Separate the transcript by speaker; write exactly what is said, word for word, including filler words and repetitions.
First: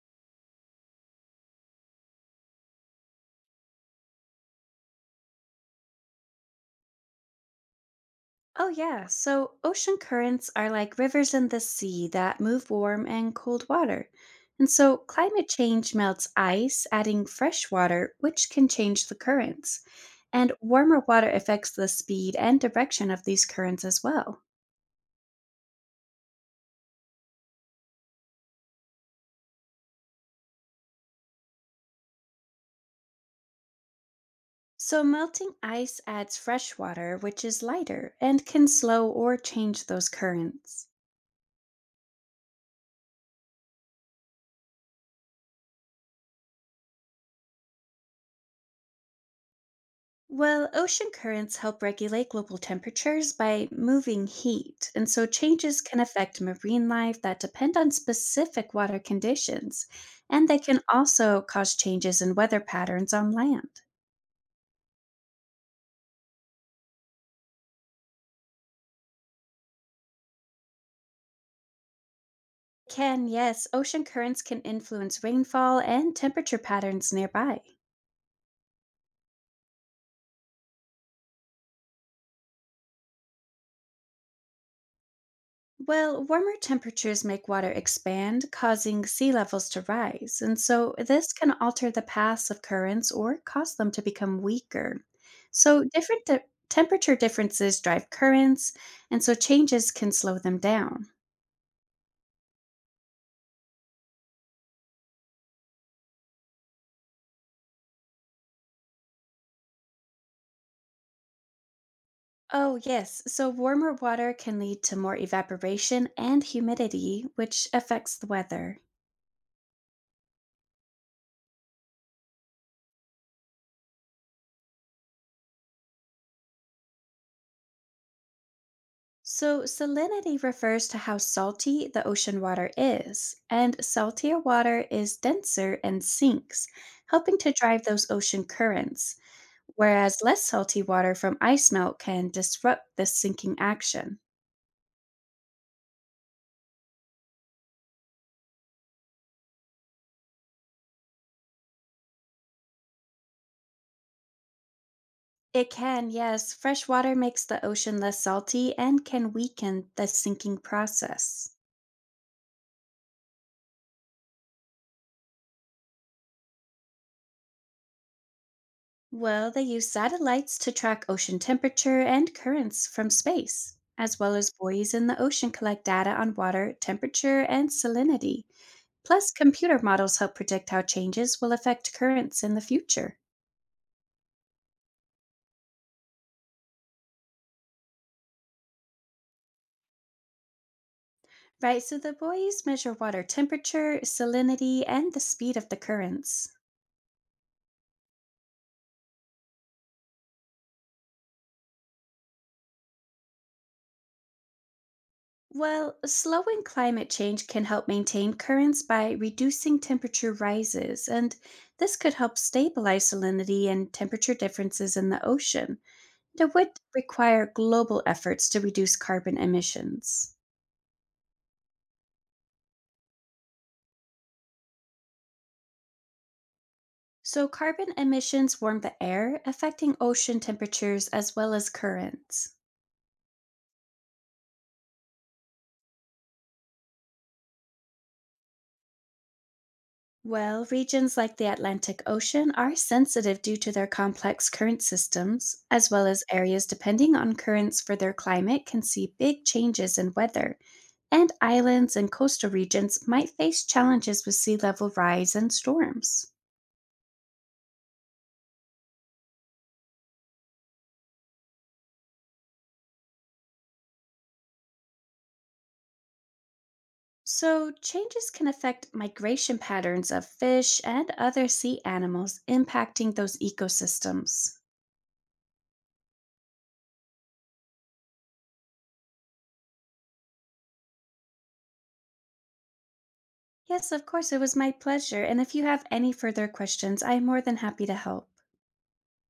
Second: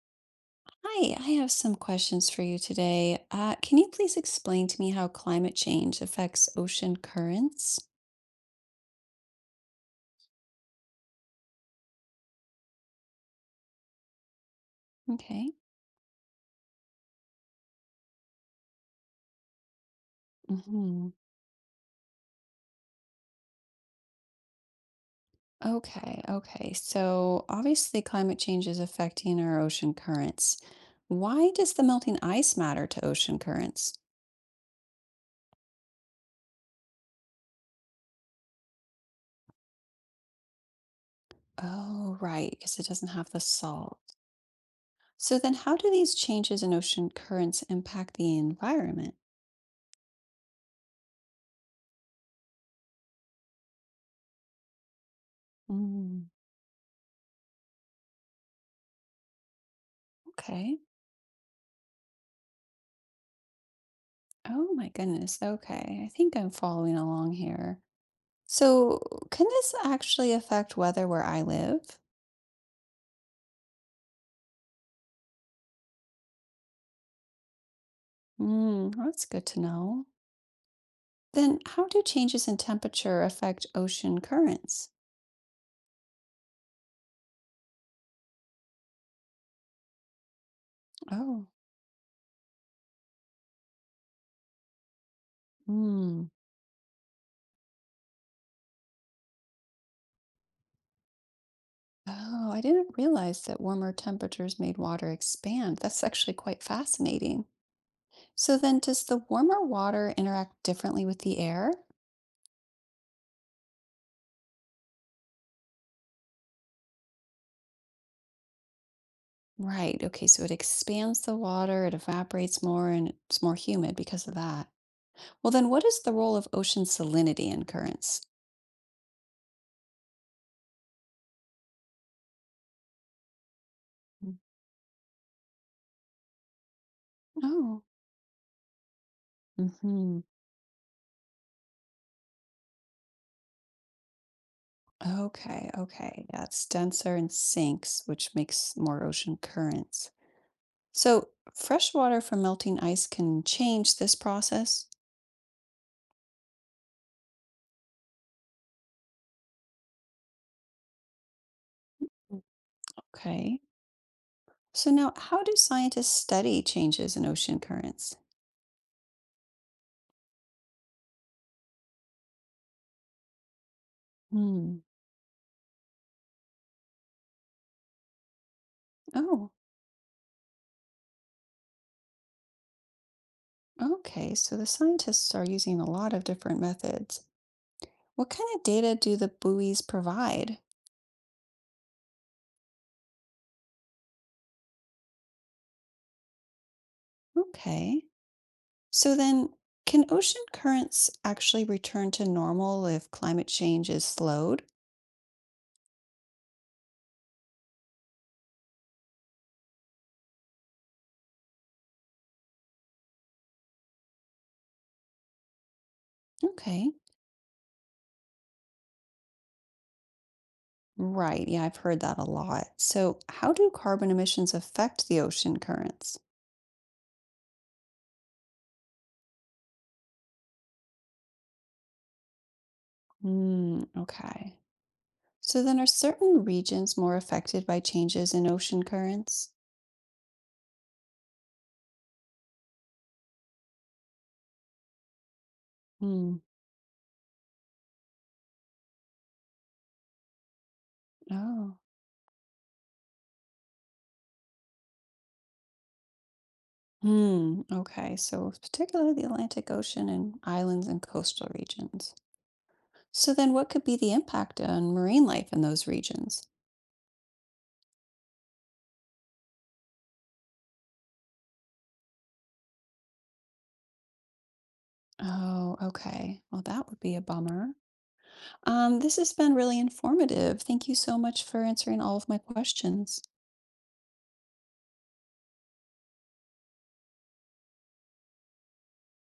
Speaker 1: Hi, I have some questions for you today. Uh, can you please explain to me how climate change affects ocean currents?
Speaker 2: Oh, yeah. So ocean currents are like rivers in the sea that move warm and cold water. And so climate
Speaker 1: Okay.
Speaker 2: change melts ice, adding fresh water, which can change the currents. And warmer
Speaker 1: Hmm.
Speaker 2: water affects the speed and direction of these currents as well.
Speaker 1: Okay, okay. So obviously, climate change is affecting our ocean currents. Why does the melting ice matter to ocean currents?
Speaker 2: So melting ice adds fresh water, which is lighter and can slow or change those currents.
Speaker 1: Oh, right, because it doesn't have the salt. So then, how do these changes in ocean currents impact the environment?
Speaker 2: Well, ocean currents help regulate global temperatures by moving heat, and so changes can
Speaker 1: Mm,
Speaker 2: affect marine life that depend on specific water conditions, and they
Speaker 1: okay.
Speaker 2: can also cause changes in weather patterns on land.
Speaker 1: Oh my goodness. Okay. I think I'm following along here. So, can this actually affect weather where I live?
Speaker 2: Can, yes, ocean currents can influence rainfall and temperature patterns nearby.
Speaker 1: Mm, that's good to know. Then, how do changes in temperature affect ocean currents?
Speaker 2: Well, warmer temperatures make water expand, causing sea levels to rise, and so this
Speaker 1: Oh,
Speaker 2: can alter the paths of currents or cause them to become weaker. So, different
Speaker 1: hmm.
Speaker 2: de- temperature differences drive currents, and so changes can slow them down.
Speaker 1: Oh, I didn't realize that warmer temperatures made water expand. That's actually quite fascinating. So, then does the warmer water interact differently with the air?
Speaker 2: Oh, yes, so warmer water can lead to more evaporation and humidity, which affects the weather.
Speaker 1: Right. Okay. So it expands the water, it evaporates more, and it's more humid because of that. Well, then what is the role of ocean salinity in currents?
Speaker 2: So, salinity refers to how salty the ocean water is, and
Speaker 1: Mm.
Speaker 2: saltier water is denser and sinks, helping to drive
Speaker 1: Oh.
Speaker 2: those ocean currents, whereas
Speaker 1: Hmm.
Speaker 2: less salty water from ice melt can disrupt this sinking action.
Speaker 1: Okay, okay. Yeah, it's denser and sinks, which makes more ocean currents. So fresh water from melting ice can change this process.
Speaker 2: It can, yes, fresh water makes the ocean less salty and can weaken the sinking process.
Speaker 1: Okay. So now, how do scientists study changes in ocean currents?
Speaker 2: Well, they use satellites to track ocean temperature and currents from space, as well as
Speaker 1: Hmm.
Speaker 2: buoys in the ocean collect data on water temperature and salinity. Plus,
Speaker 1: Oh,
Speaker 2: computer models help predict how changes will affect currents in the future.
Speaker 1: okay. So the scientists are using a lot of different methods. What kind of data do the buoys provide?
Speaker 2: Right, so the buoys measure water temperature, salinity, and the speed of the currents.
Speaker 1: Okay. So then, can ocean currents actually return to normal if climate change is slowed?
Speaker 2: Well, slowing climate change can help maintain currents by reducing temperature rises, and this could help stabilize salinity and temperature differences in the ocean. That would
Speaker 1: Okay.
Speaker 2: require global efforts to reduce carbon emissions.
Speaker 1: Right. Yeah, I've heard that a lot. So, how do carbon emissions affect the ocean currents?
Speaker 2: So, carbon emissions warm the air, affecting ocean temperatures as well as currents.
Speaker 1: Hmm. Okay. So, then are certain regions more affected by changes in ocean currents?
Speaker 2: Well, regions like the Atlantic Ocean are sensitive due to their complex current systems, as well as
Speaker 1: Hmm.
Speaker 2: areas depending on currents for their climate can see big changes in weather, and
Speaker 1: Oh.
Speaker 2: islands and coastal regions might face challenges with sea level rise and storms.
Speaker 1: Hmm. Okay. So, particularly the Atlantic Ocean and islands and coastal regions. So, then what could be the impact on marine life in those regions?
Speaker 2: So, changes can affect migration patterns of fish and other sea animals, impacting those ecosystems.
Speaker 1: Oh, okay. Well, that would be a bummer. Um, this has been really informative. Thank you so much for answering all of my questions.
Speaker 2: Yes, of course, it was my pleasure. And if you have any further questions, I am more than happy to help.